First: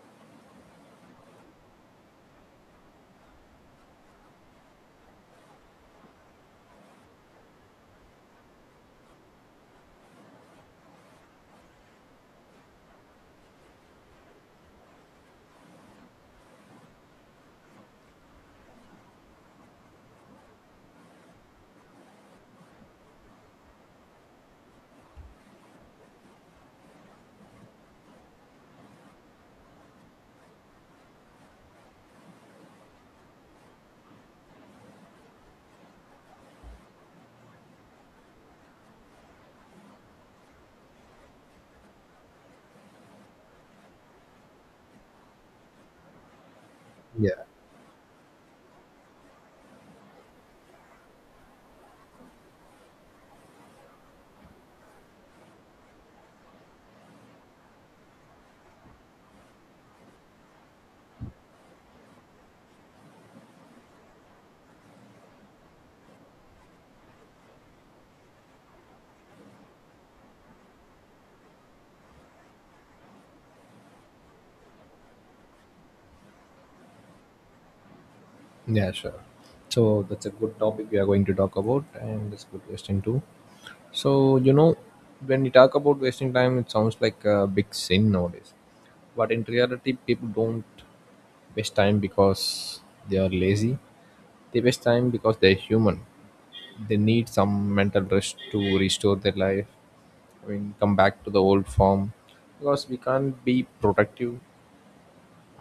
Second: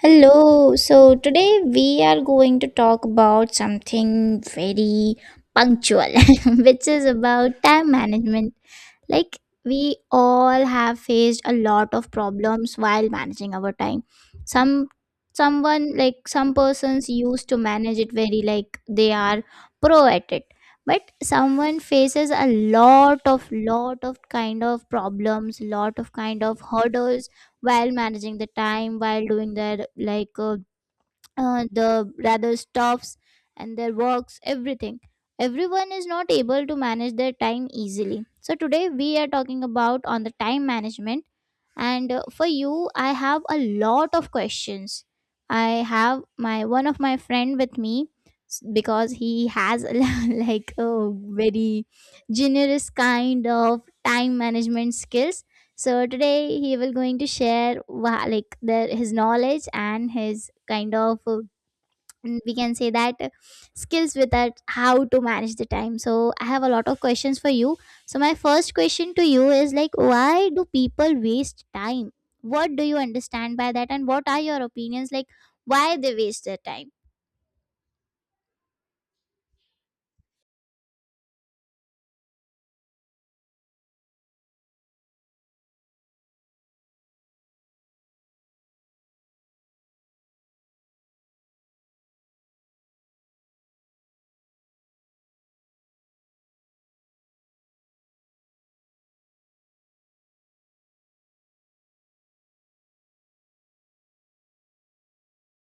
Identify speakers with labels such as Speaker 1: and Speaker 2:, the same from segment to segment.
Speaker 1: Hello. So today we are going to talk about something very punctual, which is about time management. Like we all have faced a lot of problems while managing our time. Some someone like some persons used to manage it very like they are pro at it. But someone faces a lot of kind of problems, lot of kind of hurdles while managing the time while doing their like the rather stops and their works everything everyone is not able to manage their time easily so today we are talking about on the time management and for you I have a lot of questions. I have my one of my
Speaker 2: Yeah,
Speaker 1: friend with me because he has like a very generous kind of time management skills so today he will going to share like his knowledge and his kind of we can say that skills with that how to manage the time so I have a lot of questions for you. So my first question to you is like why do people waste time, what do you understand by that and what are your opinions like why they waste their time?
Speaker 2: yeah, sure. So that's a good topic we are going to talk about, and it's good wasting too. So when you talk about wasting time, it sounds like a big sin nowadays. But in reality, people don't waste time because they are lazy. They waste time because they're human. They need some mental rest to restore their life. I mean, come back to the old form because we can't be productive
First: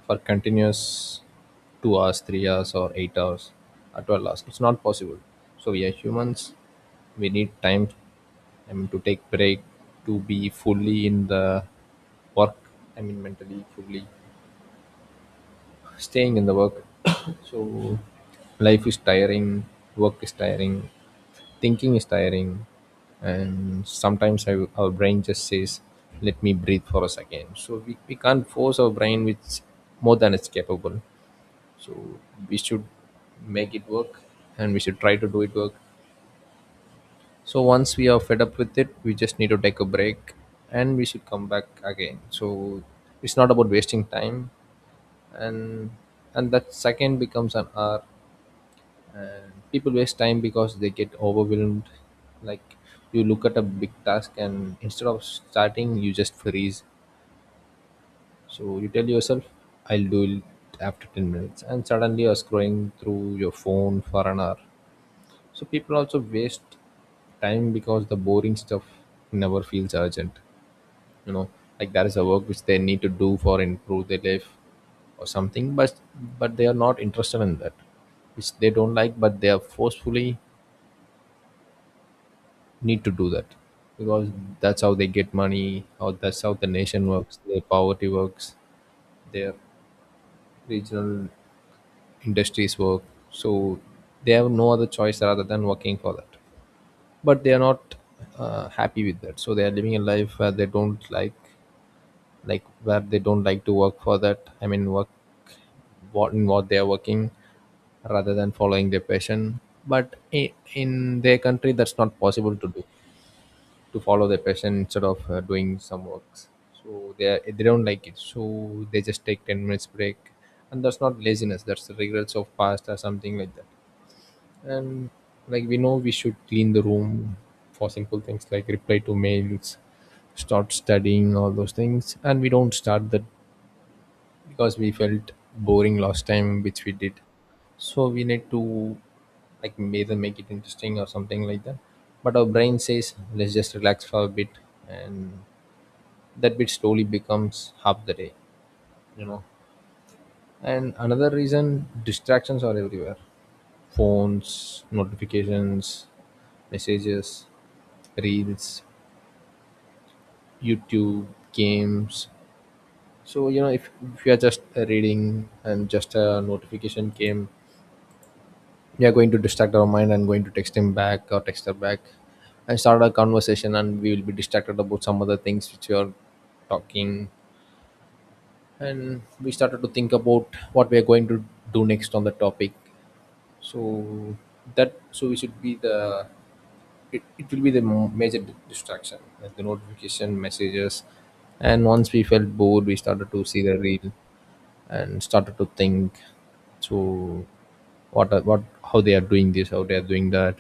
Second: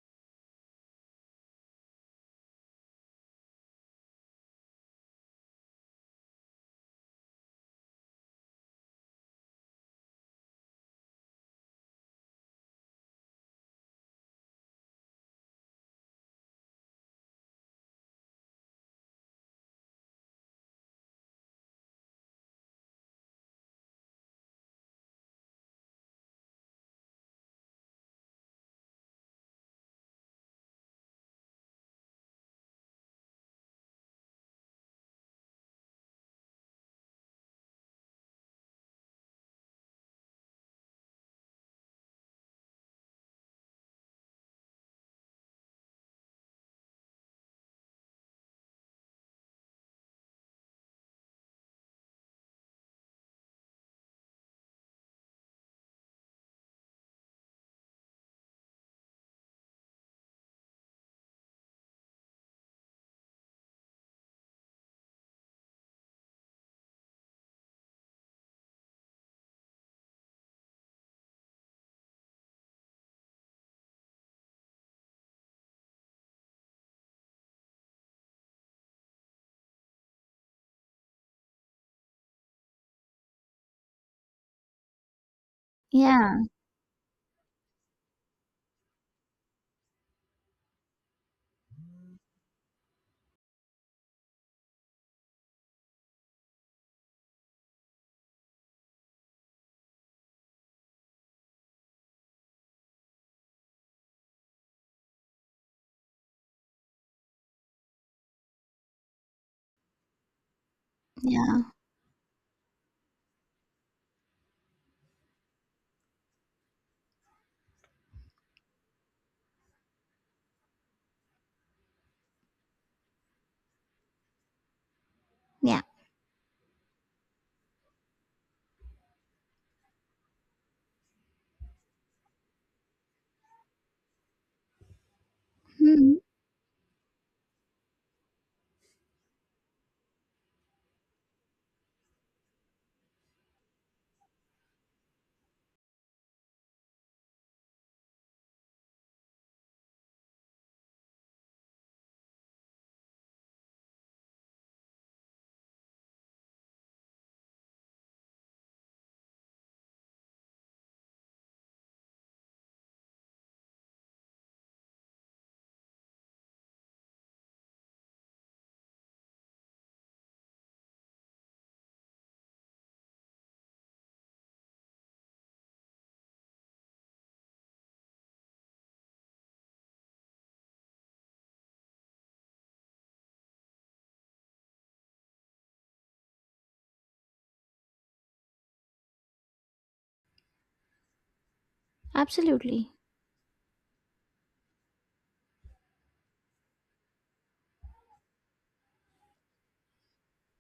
Speaker 2: for continuous 2 hours, 3 hours, or 8 hours, or 12 hours. It's not possible. So we are humans. We need time, I mean, to take break, to be fully in the work. I mean, mentally fully staying in the work. So life is tiring, work is tiring, thinking is tiring, and sometimes our brain just says, "Let me breathe for a second." So we can't force our brain with more than it's capable, so we should make it work and we should try to do it work. So once we are fed up with it we just need to take a break and we should come back again. So it's not about wasting time, and that second becomes an hour. And people waste time because they get overwhelmed, like you look at a big task and instead of starting you just freeze. So you tell yourself I'll do it after 10 minutes, and suddenly you're scrolling through your phone for an hour. So people also waste time because the boring stuff never feels urgent. You know, like there is a work which they need to do for improve their life or something, but they are not interested in that, which they don't like, but they are forcefully need to do that because that's how they get money, or
Speaker 1: Yeah,
Speaker 2: that's how the nation works, their poverty works, their regional industries work. So they have no other choice rather than working for that. But they are not happy with that, so they are living a life where they don't like where they don't like to work for that, I mean work what in what they are working, rather than following their passion. But in their
Speaker 1: yeah,
Speaker 2: country that's not possible to do, to follow their passion instead of doing some works. So they don't like it, so they just take 10 minutes break, and that's not laziness, that's the regrets of past or something like that. And like we
Speaker 1: yeah.
Speaker 2: know we should clean the room, for simple things like reply to mails, start studying all those things, and we don't start that because we felt boring
Speaker 1: Hmm,
Speaker 2: last time which we did. So we need to, like, either make it interesting or something like that, but our brain says let's just relax for a bit, and that bit slowly becomes half the day, you know. And another reason, distractions are everywhere. Phones, notifications, messages, reels, YouTube, games. So you know, if you are just reading and just a notification came, we are going to distract our mind and going to text him back or text her back and start a conversation, and we will be distracted about some other things which we are talking, and we started to think about what we are going to do next on the topic. So that, so we should be the, it will be the major distraction like the notification messages. And once we felt bored
Speaker 1: absolutely.
Speaker 2: we started to see the reel and started to think, so what, how they are doing this, how they are doing that,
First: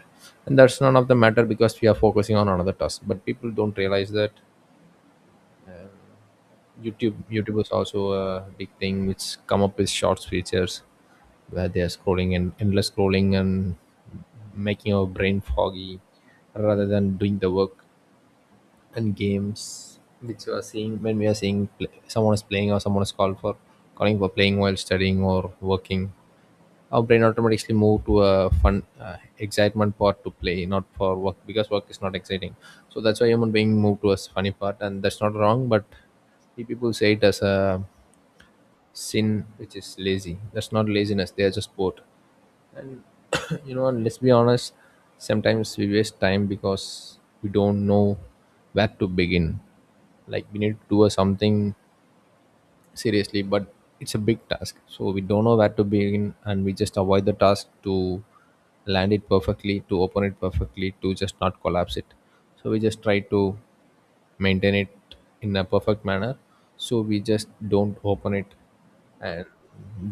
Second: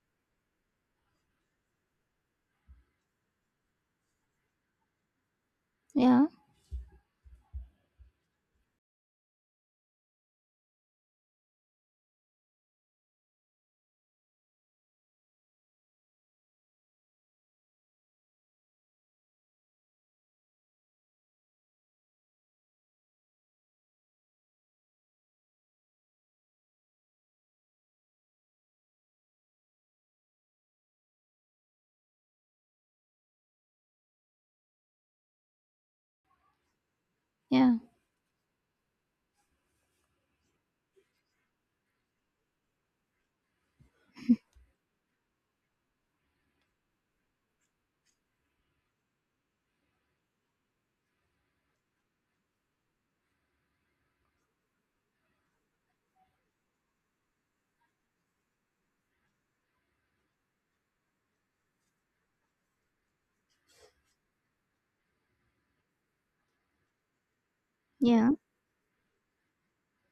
Speaker 2: and that's none of the matter because we are focusing on another task, but people don't realize that.
Speaker 1: Yeah,
Speaker 2: YouTube, YouTube is also a big thing which come up with shorts features where they are scrolling and endless scrolling and making our brain foggy rather than doing the work. And games which you are seeing, when we are seeing someone is playing or someone is called for calling for playing while studying or working, our brain automatically move to a fun excitement part to play, not for work because work is not exciting. So that's why human being move to a funny part, and that's not wrong, but we people say it as
Speaker 1: yeah,
Speaker 2: a sin, which is lazy. That's not laziness, they are just bored. And you know, and let's be honest, sometimes we waste time because we don't know where to begin. Like we need to do a something seriously, but it's a big task so we don't know where to begin and we just avoid the task, to land it perfectly, to open it perfectly, to just not collapse it. So we just try to maintain it in a perfect manner, so we just don't
Speaker 1: yeah,
Speaker 2: open it and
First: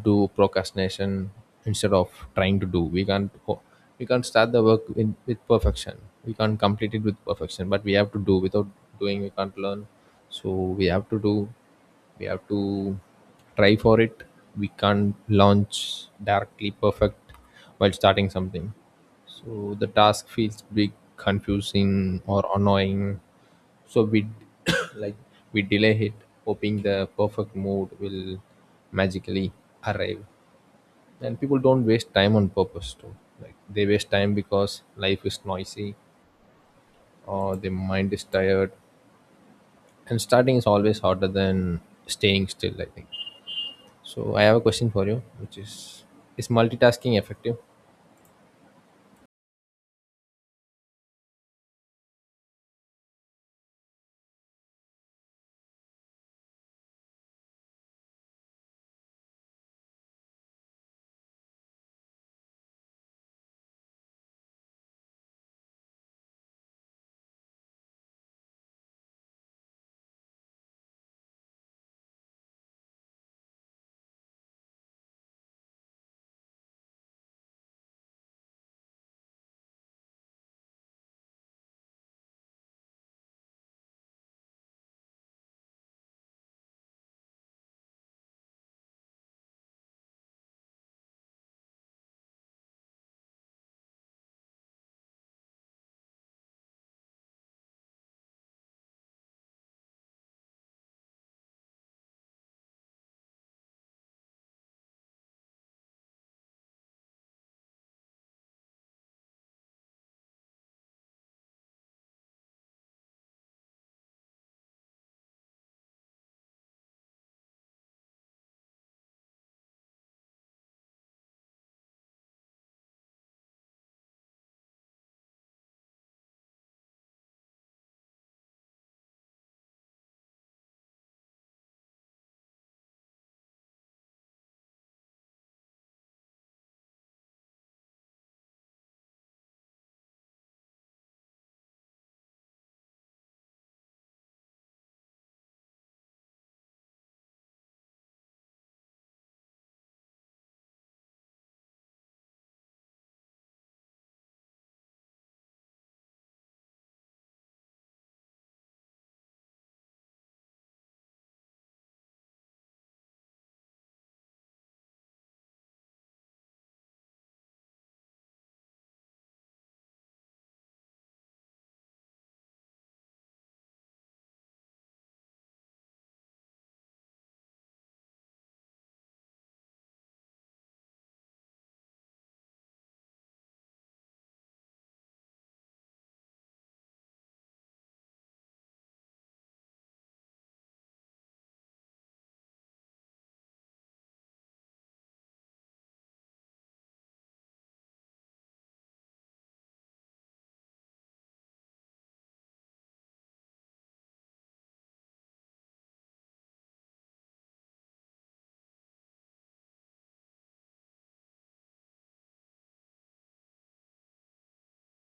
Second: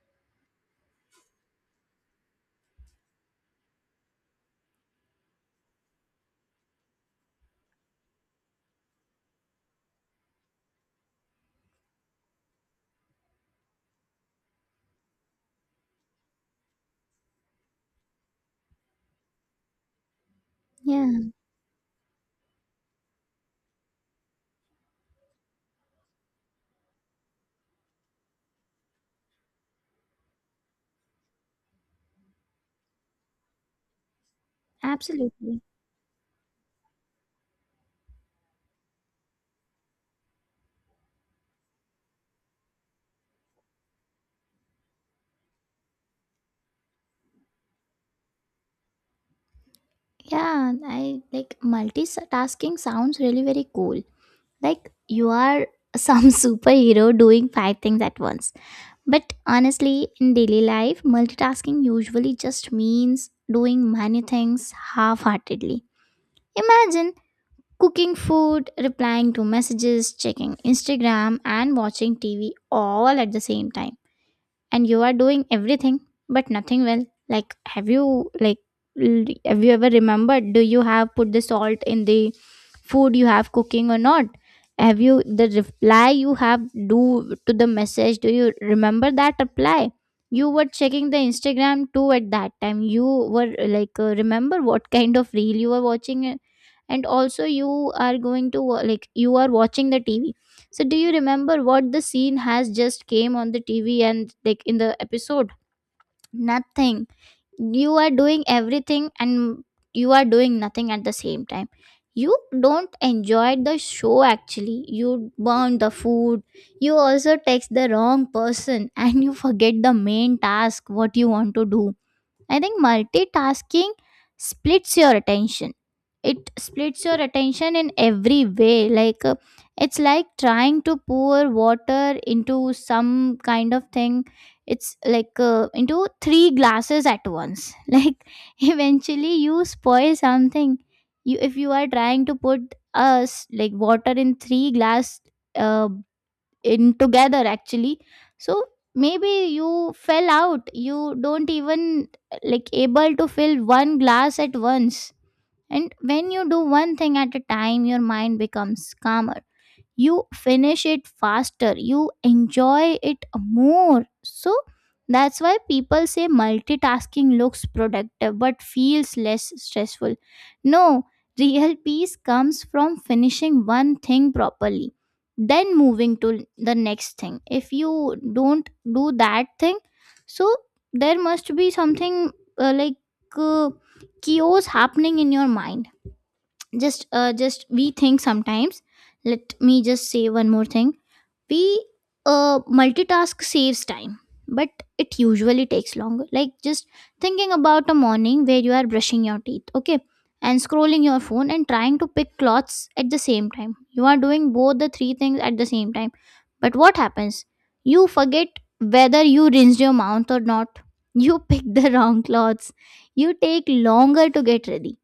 Speaker 2: do procrastination instead of trying to do. We can't we can't start the work in, with perfection, we can't complete it with perfection, but we have to do. Without doing we can't learn. So we have to do, we have to try for it. We can't launch directly perfect while starting something. So the task feels big,
Speaker 1: yeah.
Speaker 2: confusing or annoying. So we like, we delay it hoping the perfect mood will magically arrive. And people don't waste time on purpose too, like they waste time because life is
Speaker 1: Absolutely.
Speaker 2: noisy or their mind is tired, and starting is always harder than staying still, I think. So I have a question for you, which is multitasking effective?
Speaker 1: Yeah, I like multitasking sounds really very cool, like you are some superhero doing five things at once. But honestly, in daily life, multitasking usually just means doing many things half heartedly. Imagine cooking food, replying to messages, checking Instagram, and watching TV all at the same time and you are doing everything but nothing well. Like have you like have you ever remembered do you have put the salt in the food you have cooking or not? Have you the reply you have do to the message, do you remember that reply? You were checking the Instagram too at that time, you were like remember what kind of reel you were watching and also you are going to like you are watching the TV, so do you remember what the scene has just came on the TV and like in the episode? Nothing. You are doing everything and you are doing nothing at the same time. You don't enjoy the show actually. You burn the food. You also text the wrong person and you forget the main task what you want to do. I think multitasking splits your attention. It splits your attention in every way. Like it's like trying to pour water into some kind of thing. It's like into three glasses at once. Like eventually you spoil something. You if you are trying to put us like water in three glass uh, in together actually. So maybe you fell out, you don't even like able to fill one glass at once. And when you do one thing at a time your mind becomes calmer, you finish it faster, you enjoy it more. So that's why people say multitasking looks productive but feels less stressful. No, real peace comes from finishing one thing properly then moving to the next thing. If you don't do that thing, so there must be something like uh, chaos happening in your mind. Just just we think sometimes, let me just say one more thing. We multitask saves time but it usually takes longer. Like just thinking about a morning where you are brushing your teeth, okay, and scrolling your phone and trying to pick clothes at the same time, you are doing both the three things at the same time. But what happens, you forget whether you rinsed your mouth or not, you pick the wrong clothes, you take longer to get ready.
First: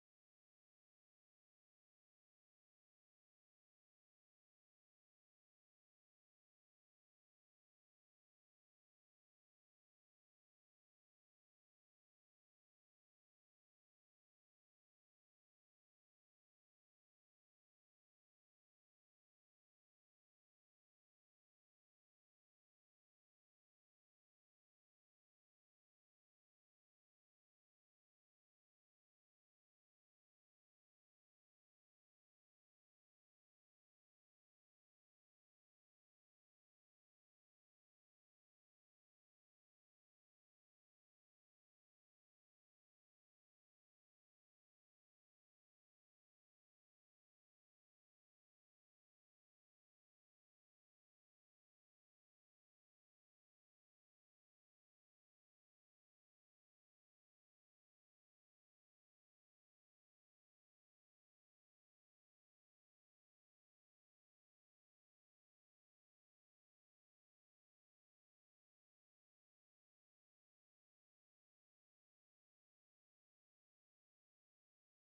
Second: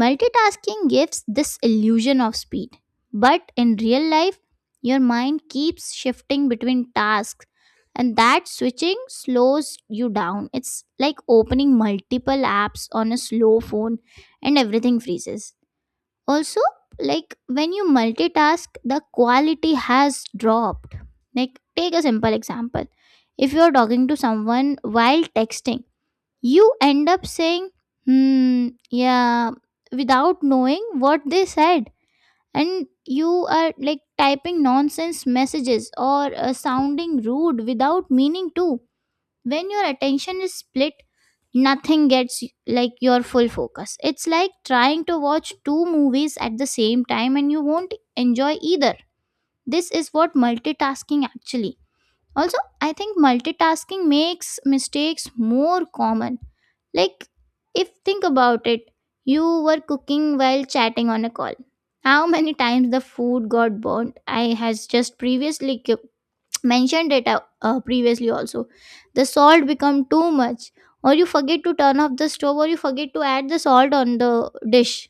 Speaker 1: Multitasking gives this illusion of speed, but in real life your mind keeps shifting between tasks, and that switching slows you down. It's like opening multiple apps on a slow phone, and everything freezes. Also, like when you multitask, the quality has dropped. Like, take a simple example, if you're talking to someone while texting, you end up saying, hmm, yeah, without knowing what they said and you are like typing nonsense messages or sounding rude without meaning to. When your attention is split, nothing gets like your full focus. It's like trying to watch two movies at the same time and you won't enjoy either. This is what multitasking actually. Also I think multitasking makes mistakes more common. Like, if think about it, you were cooking while chatting on a call. How many times the food got burnt? I has just previously mentioned it previously also, the salt become too much or you forget to turn off the stove or you forget to add the salt on the dish.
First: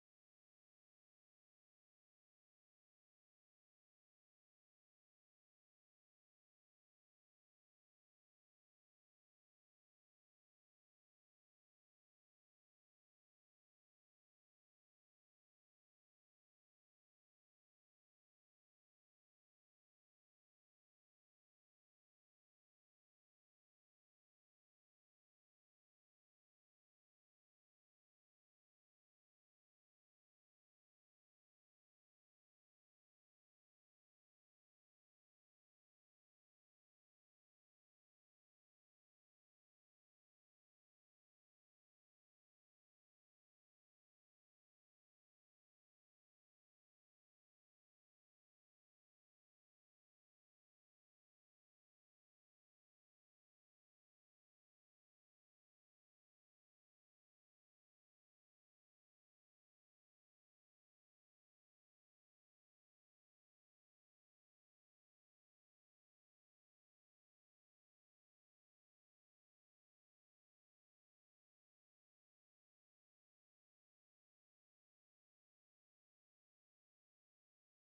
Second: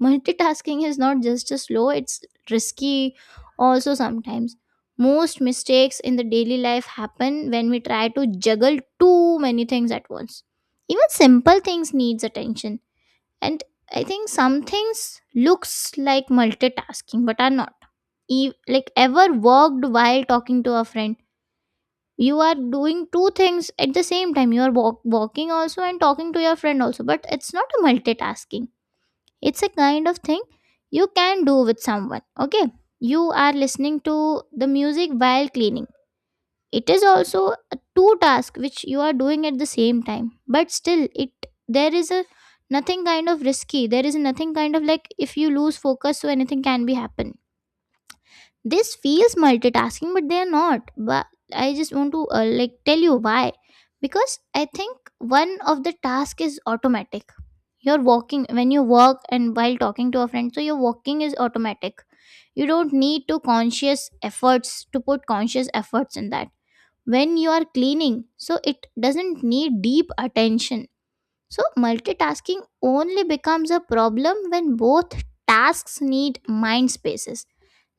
Speaker 1: Multitasking is not just a slow, it's risky. Also sometimes most mistakes in the daily life happen when we try to juggle too many things at once. Even simple things needs attention. And I think some things looks like multitasking but are not. Like ever worked while talking to a friend, you are doing two things at the same time, you are walking also and talking to your friend also but it's not a multitasking. It's a kind of thing you can do with someone okay. You are listening to the music while cleaning, it is also a two task which you are doing at the same time but still it there is a nothing kind of risky, there is nothing kind of like if you lose focus so anything can be happen. This feels multitasking but they're not. But I just want to like tell you why, because I think one of the task is automatic. You're walking when you work and while talking to a friend so your walking is automatic, you don't need to conscious efforts to put conscious efforts in that. When you are cleaning so it doesn't need deep attention. So multitasking only becomes a problem when both tasks need mind spaces,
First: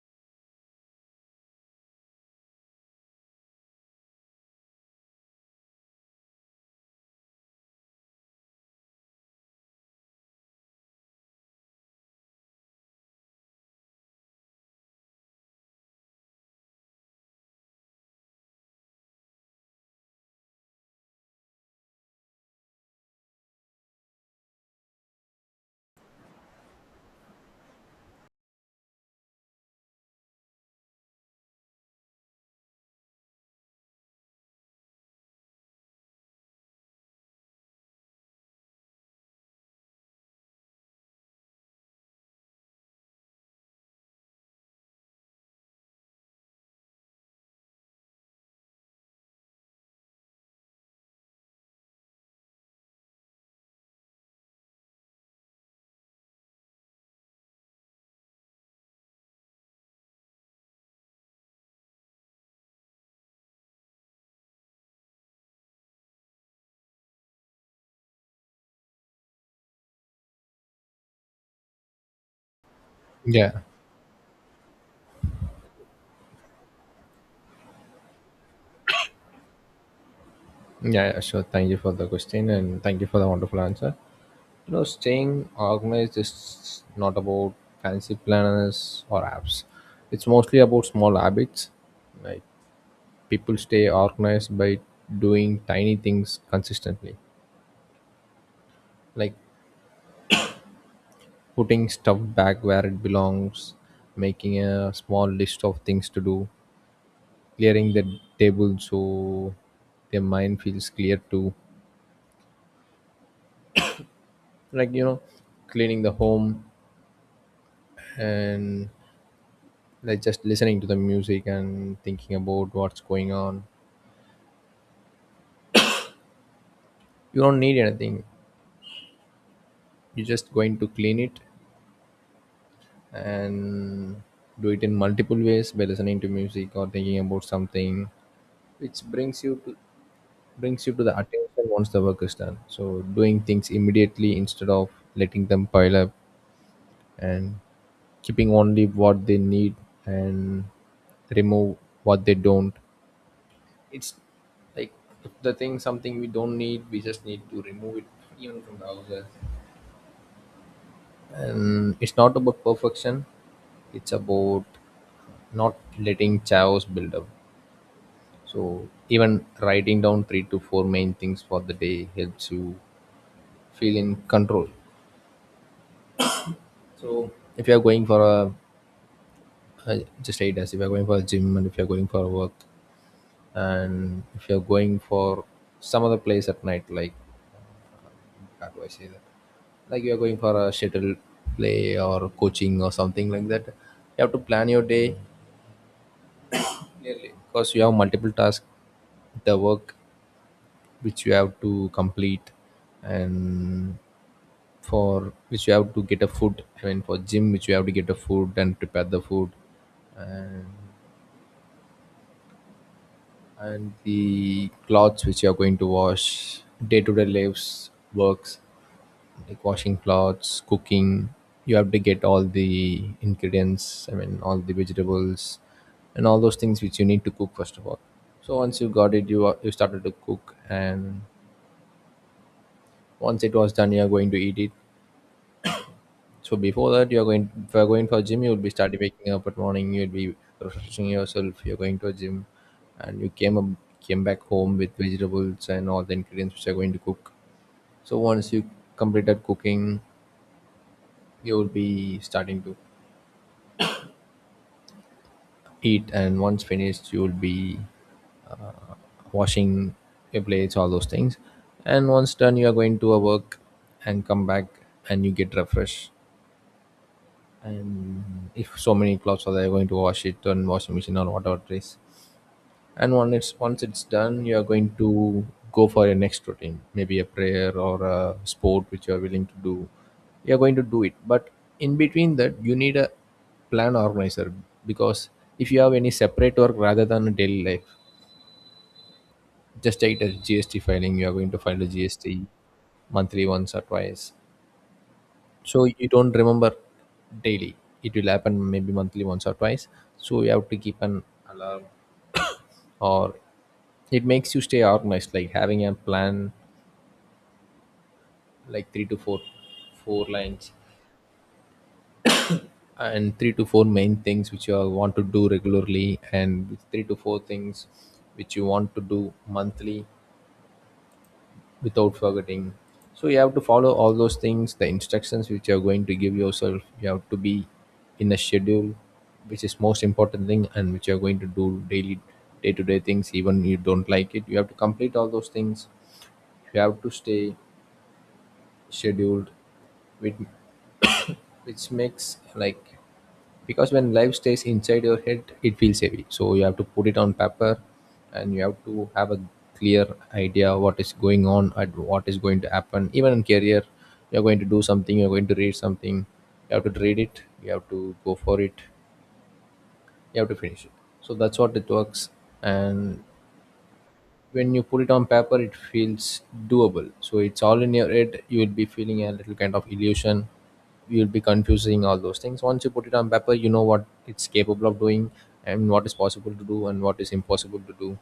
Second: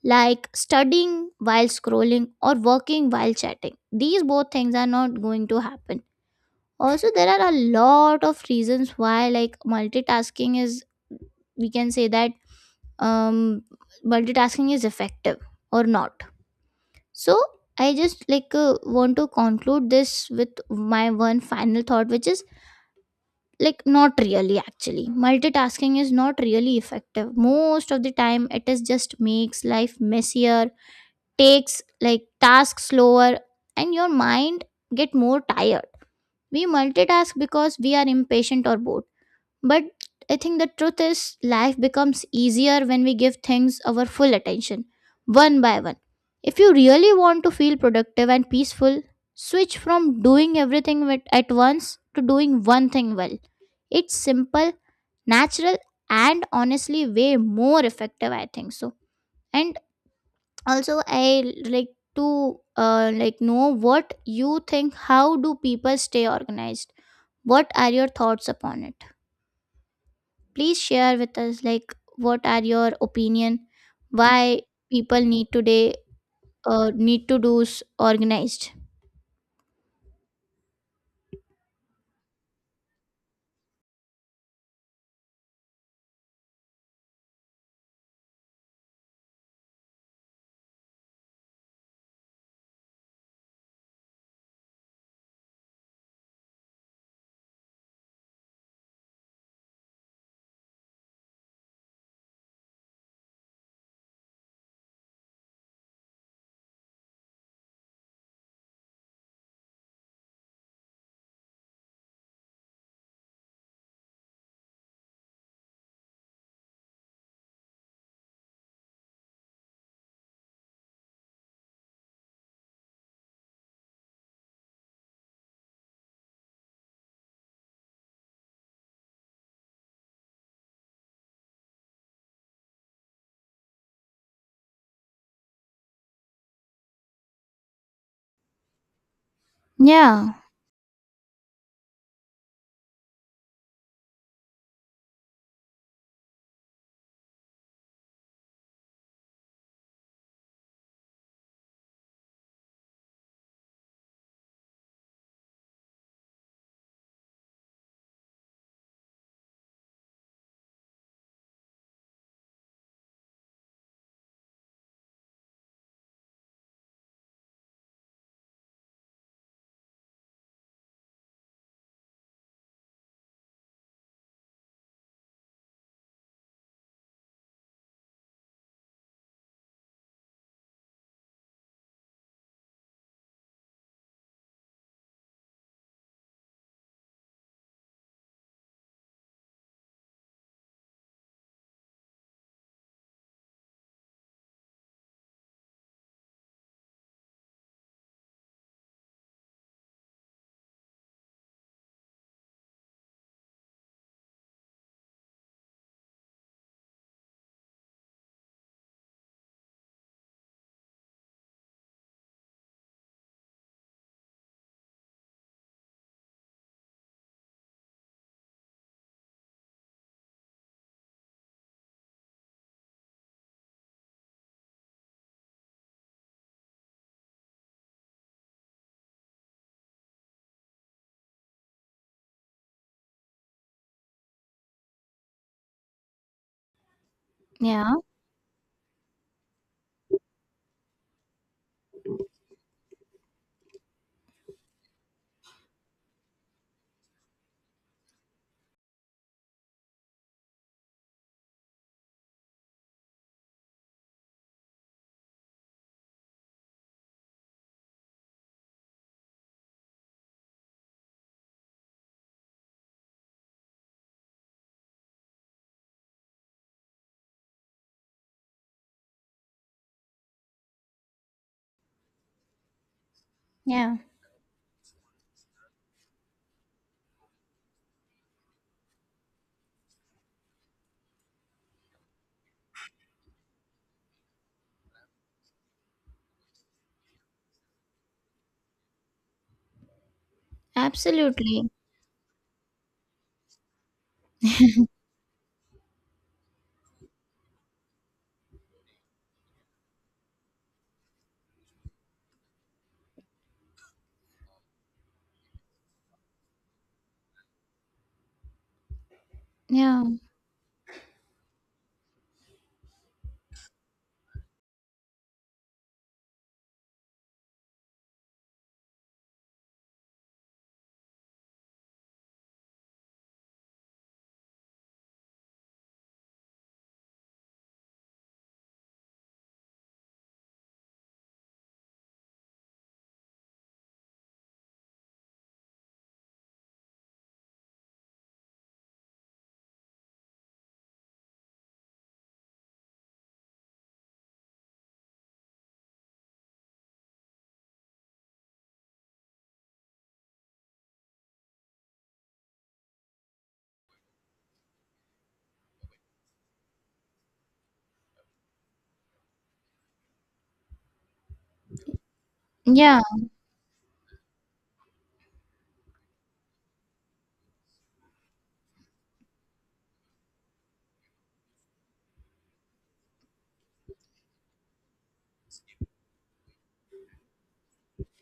Speaker 1: like studying while scrolling or working while chatting. These both things are not going to happen. Also, there are a lot of reasons why, like, multitasking is, we can say that um, multitasking is effective or not. So, I just like want to conclude this with my one final thought, which is like not really actually. Multitasking is not really effective. Most of the time, it is just makes life messier, takes like tasks slower, and your mind get more tired. We multitask because we are impatient or bored, but I think the truth is life becomes easier when we give things our full attention one by one. If you really want to feel productive and peaceful, switch from doing everything at once to doing one thing well. It's simple, natural, and honestly way more effective I think so. And also I like to like know what you think, how do people stay organized, what are your thoughts upon it? Please share with us like what are your opinion
Speaker 2: Yeah.
Speaker 1: why people need today need to do organized.
Speaker 2: Yeah, yeah, sure. Thank you for the question and thank you for the wonderful answer. You know, staying organized is not about fancy planners or apps. It's mostly about small habits. Like, people stay organized by doing tiny things consistently. Like putting stuff back where it belongs, making a small list of things to do, clearing the table so their mind feels clear too, like you know, cleaning the home, and like just listening to the music and thinking about what's going on. You don't need anything, you're just going to clean it and do it in multiple ways by listening to music or thinking about something, which brings you to,
Speaker 1: Yeah,
Speaker 2: brings you to the attention once the work is done. So doing things immediately instead of letting them pile up, and keeping only what they need, and remove what they don't. It's like if the thing something we don't need, we just need to remove it, even from the houses. And it's not about perfection, it's about not letting chaos build up. So even writing down three to four main things for the day helps you feel in control. So if you're going for a, just say it as if you're going for a gym, and if you're going for a work, and if you're going for some other place at night, like how do I say that, like you're going for a shuttle play or coaching or something like that, you have to plan your day clearly because you have multiple tasks, the work which you have to complete, and for which you have to get a food, I mean for gym which you have to get a food and prepare the food, and the clothes which you are going to wash, day to day lives works, like washing clothes, cooking. You have to get all the ingredients, I mean, all the vegetables and all those things which you need to cook first of all. So once you got it, you started to cook, and once it was done, you are going to eat it. So before that, you are going, if you are
Speaker 1: yeah,
Speaker 2: going for gym, you will be started waking up at morning. You will be refreshing yourself. You are going to a gym, and you came up, came back home with vegetables and all the ingredients which are going to cook. So once you completed cooking, you will be starting to eat, and once finished you will be washing your plates, all those things. And once done you are going to a work and come back and you get refreshed, and if so many clothes are there you're going to wash it on washing machine or whatever it is. And once it's, once
Speaker 1: yeah.
Speaker 2: it's done you are going to go for your next routine, maybe a prayer or a sport which you are willing to do. You're going to do it. But in between that you need a plan organizer, because if you have any separate work rather than a daily life, just take it as GST filing. You are going to
Speaker 1: Absolutely.
Speaker 2: file the GST monthly once or twice. So you don't remember daily. It will happen maybe monthly once or twice. So you have to keep an alarm, or it makes you stay organized, like having a plan like three to four,
Speaker 1: Yeah,
Speaker 2: four lines, and three to four main things which you want to do regularly, and three to four things which you want to do monthly without forgetting. So you have to follow all those things, the instructions which you're going to give yourself. You have to be in a schedule, which is most important thing, and which you're going to do daily, day to day things. Even you don't like it, you have to complete all those things. You have to stay scheduled with, which makes like, because when life stays inside your head it feels heavy, so you have to put it on paper, and you have to have a clear idea what is going on and what is going to happen, even in career. You're going to do something, you're going to read something, you have to read it, you have to go for it, you have to finish it. So that's what it works.
Speaker 1: yeah.
Speaker 2: And when you put it on paper it feels doable. So it's all in your head you will be feeling a little kind of illusion, you'll be confusing all those things. Once you put it on paper you know what it's capable of doing and what is possible to do and what is impossible to do.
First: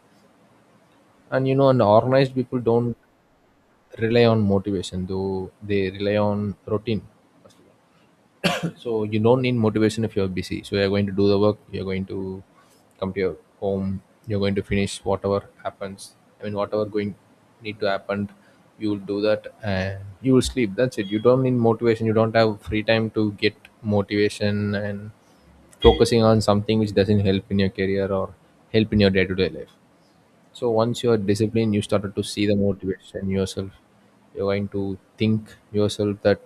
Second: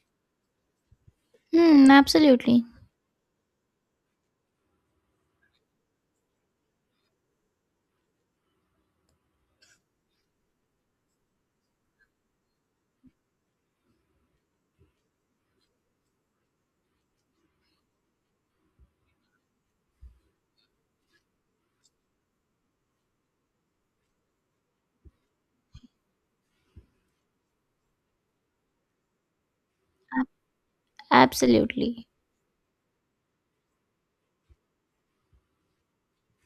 Speaker 2: And you know, and
Speaker 1: Hmm,
Speaker 2: organized people
Speaker 1: absolutely.
Speaker 2: don't rely on motivation, though they rely on routine. So you don't need motivation if you're busy. So you're going to do the work, you're going to come to your home, you're going to finish whatever happens. I mean whatever going need to happen, you will do that and you will sleep. That's it. You don't need motivation. You don't have free time to get motivation and focusing on something which doesn't help in your career or help in your day-to-day life. So once you're disciplined, you
Speaker 1: Absolutely.
Speaker 2: started to see the motivation in yourself. You're going to think yourself that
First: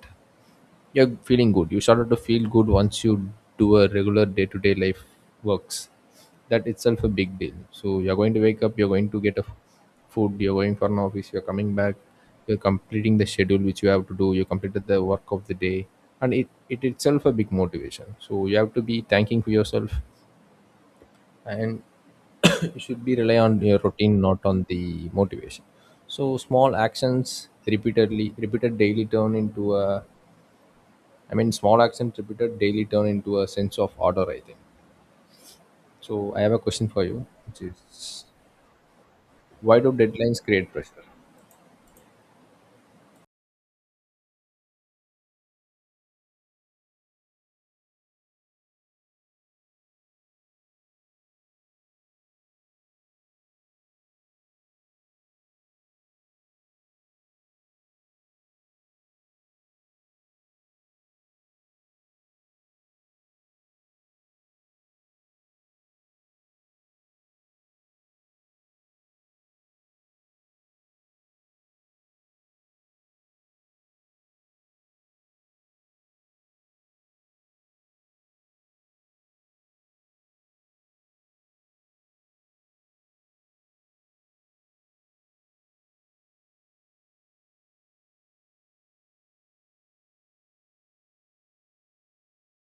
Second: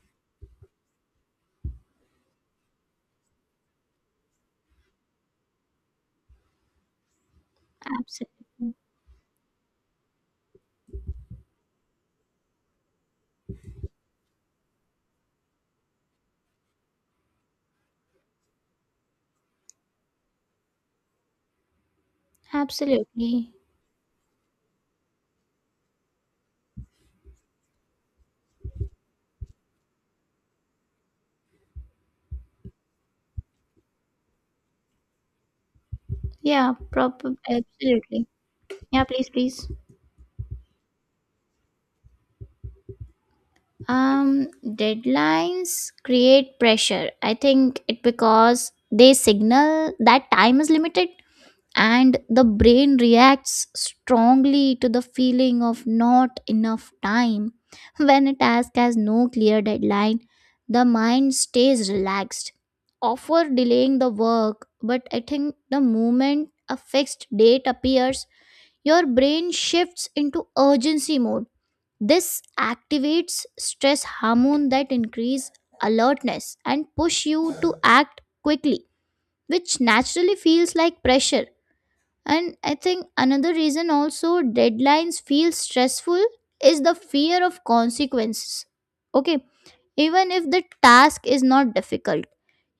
Speaker 2: you're feeling good. You started to feel good once you do a regular day-to-day life works. That itself a big deal. So you're going to wake
Speaker 1: Absolutely.
Speaker 2: up, you're going to get a food, you're going for an office, you're coming back, you're completing the schedule which you have to do, you completed the work of the day, and it itself a big motivation. So you have to be thanking for yourself. And you should be rely on
Speaker 1: Absolutely.
Speaker 2: your routine, not on the motivation. So small actions repeatedly repeated daily turn into a, I mean, small actions repeated daily turn into a sense of order, I think. So, I have a
Speaker 1: Yeah,
Speaker 2: question for you,
Speaker 1: proper
Speaker 2: which is,
Speaker 1: absolutely. Yeah, please, please.
Speaker 2: why do deadlines create pressure?
Speaker 1: Deadlines create pressure. I think it because they signal that time is limited and the brain reacts strongly to the feeling of not enough time. When a task has no clear deadline, the mind stays relaxed. Offer delaying the work, but I think the moment a fixed date appears, your brain shifts into urgency mode. This activates stress hormone that increase alertness and push you to act quickly, which naturally feels like pressure. And I think another reason also deadlines feel stressful is the fear of consequences. Okay, even if the task is not difficult,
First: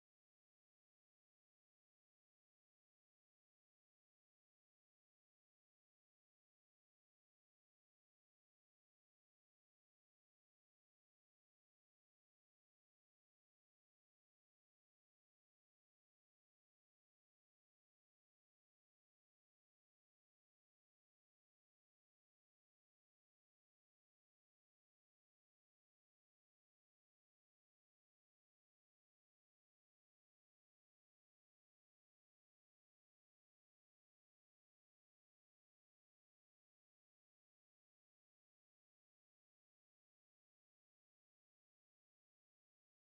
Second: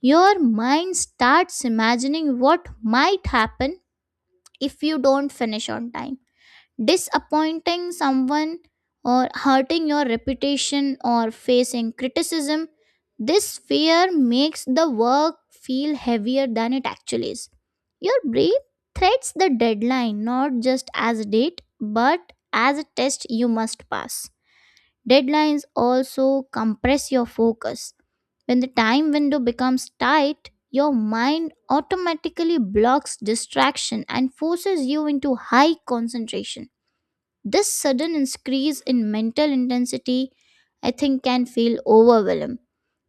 Speaker 1: your mind starts imagining what might happen if you don't finish on time, disappointing someone or hurting your reputation or facing criticism. This fear makes the work feel heavier than it actually is. Your brain threats the deadline not just as a date but as a test you must pass. Deadlines also compress your focus. When the time window becomes tight, your mind automatically blocks distraction and forces you into high concentration. This sudden increase in mental intensity, I think, can feel overwhelming.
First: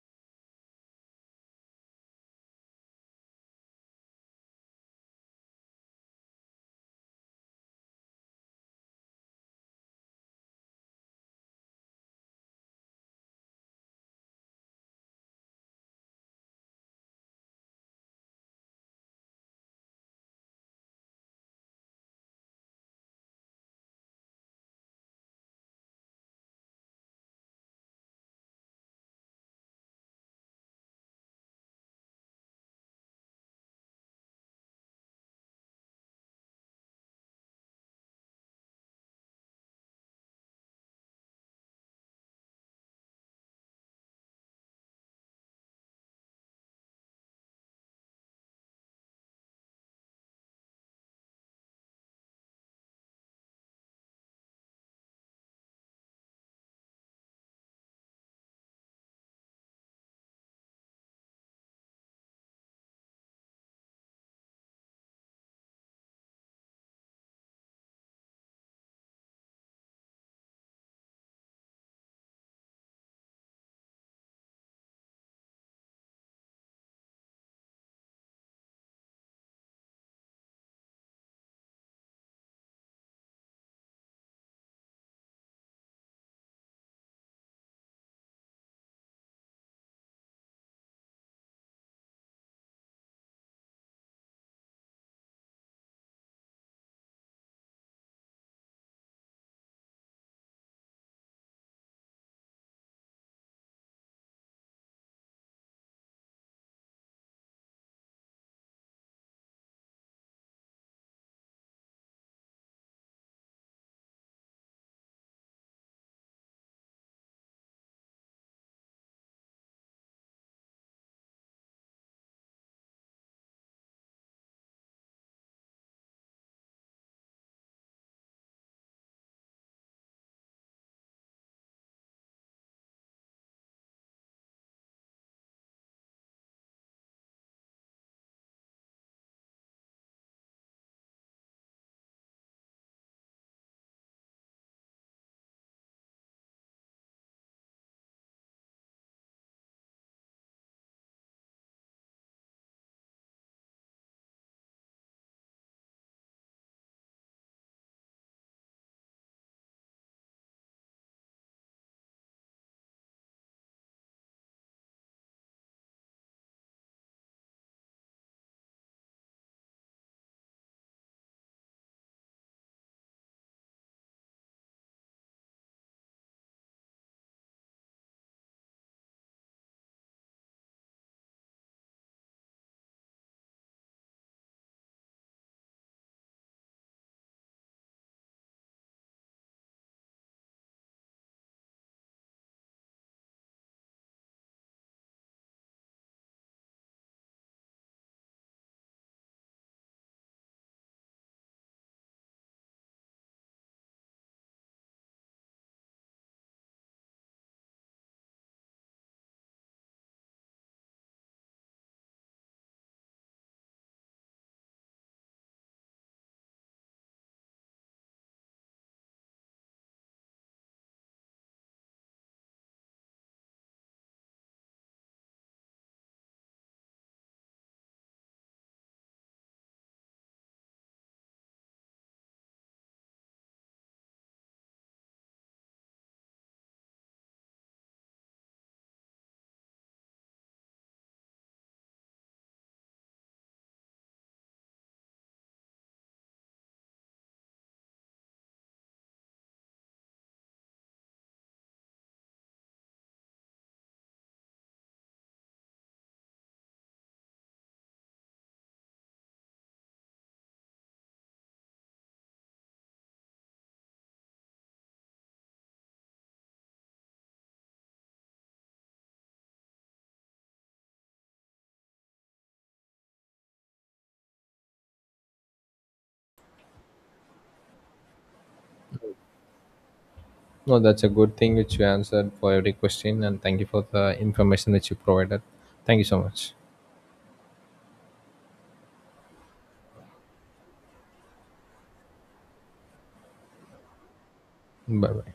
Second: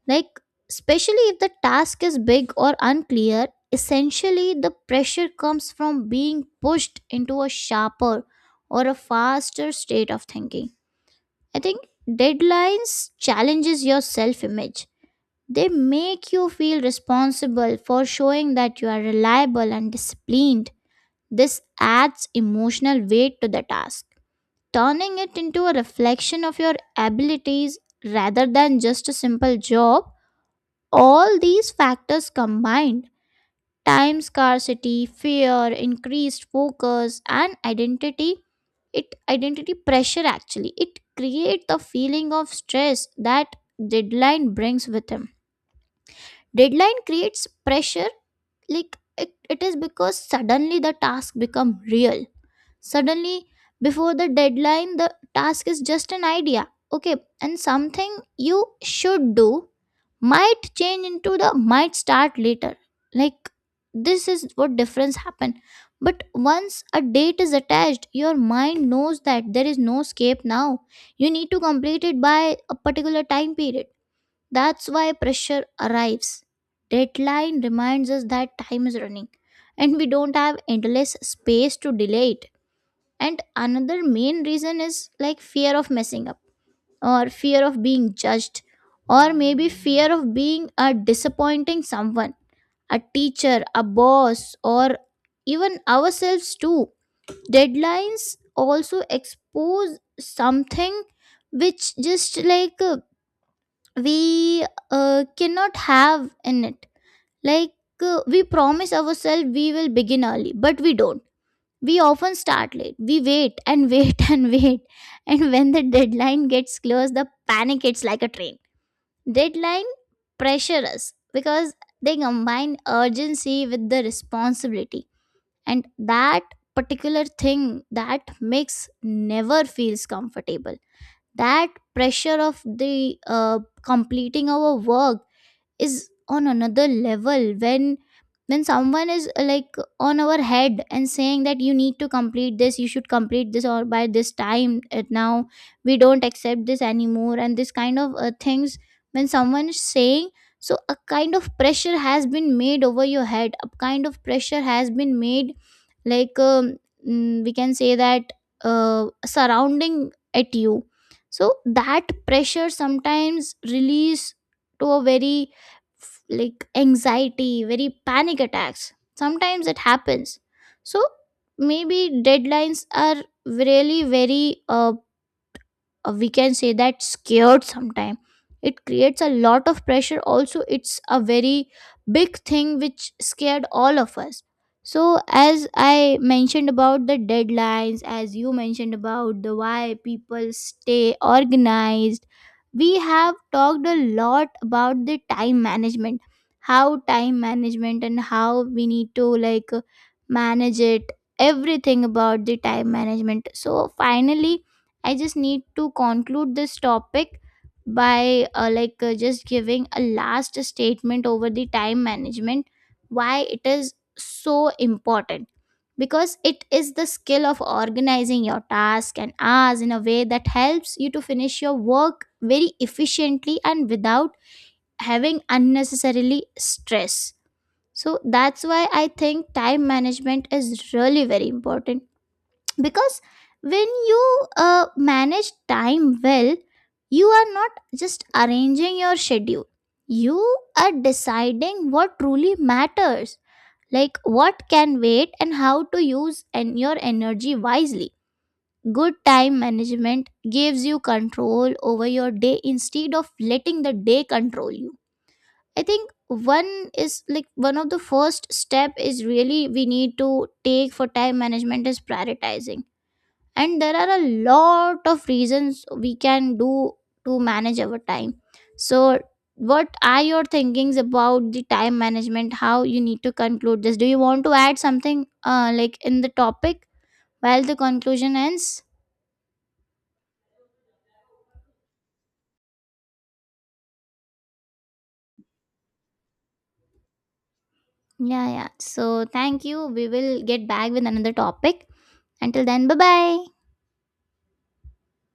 Speaker 1: Like, especially if the task is big or unclear, essentially the pressure comes from being pushed into a sharper or a faster state of thinking. I think deadlines challenges your self-image. They make you feel responsible for showing that you are reliable and disciplined. This adds emotional weight to the task, turning it into a reflection of your abilities rather than just a simple job. All these factors combined, time scarcity, fear, increased focus, and identity, it identity pressure, actually it create the feeling of stress that deadline brings with him. Deadline creates pressure. Like it is because suddenly the task become real. Suddenly, before the deadline, the task is just an idea. Okay, and something you should do might change into the might start later. Like, this is what difference happen. But once a date is attached, your mind knows that there is no escape now. You need to complete it by a particular time period. That's why pressure arrives. Deadline reminds us that time is running and we don't have endless space to delay it. And another main reason is like fear of messing up, or fear of being judged, or maybe fear of being a disappointing someone, a teacher, a boss, or even ourselves too. Deadlines also expose something which just like we cannot have in it. Like, we promise ourselves we will begin early, but we don't. We often start late. We wait and wait and wait. And when the deadline gets close, the panic hits like a train. Deadline pressure us because they combine urgency with the responsibility. And that particular thing that makes never feels comfortable. That pressure of the completing our work is on another level when someone is like on our head and saying that you need to complete this, you should complete this, or by this time, now we don't accept this anymore, and this kind of things. When someone is saying, so a kind of pressure has been made over your head, a kind of pressure has been made, like we can say that surrounding at you. So that pressure sometimes release to a very like anxiety, very panic attacks. Sometimes it happens. So maybe deadlines are really very, we can say that scared sometime. It creates a lot of pressure, also it's a very big thing which scared all of us. So as I mentioned about the deadlines, as you mentioned about the why people stay organized, we have talked a lot about the time management, how time management and how we need to like manage it, everything about the time management. So finally, I just need to conclude this topic by just giving a last statement over the time management, why it is so important. Because it is the skill of organizing your task and hours in a way that helps you to finish your work very efficiently and without having unnecessarily stress. So that's why I think time management is really very important. Because when you manage time well, you are not just arranging your schedule, you are deciding what truly matters, like what can wait and how to use and your energy wisely. Good time management gives you control over your day instead of letting the day control you. I think one is like one of the first step is really we need to take for time management is prioritizing. And there are a lot of reasons we can do to manage our time. So what are your thinkings about the time management, how you need to conclude this, do you want to add something like in the topic while the conclusion ends?
Speaker 2: No, that's a good thing which you answered for every question, and thank you for the information that you provided. Thank you so much.
Speaker 1: Yeah, yeah, so thank you, we will get back with another topic. Until then, bye bye.
Speaker 2: Bye bye.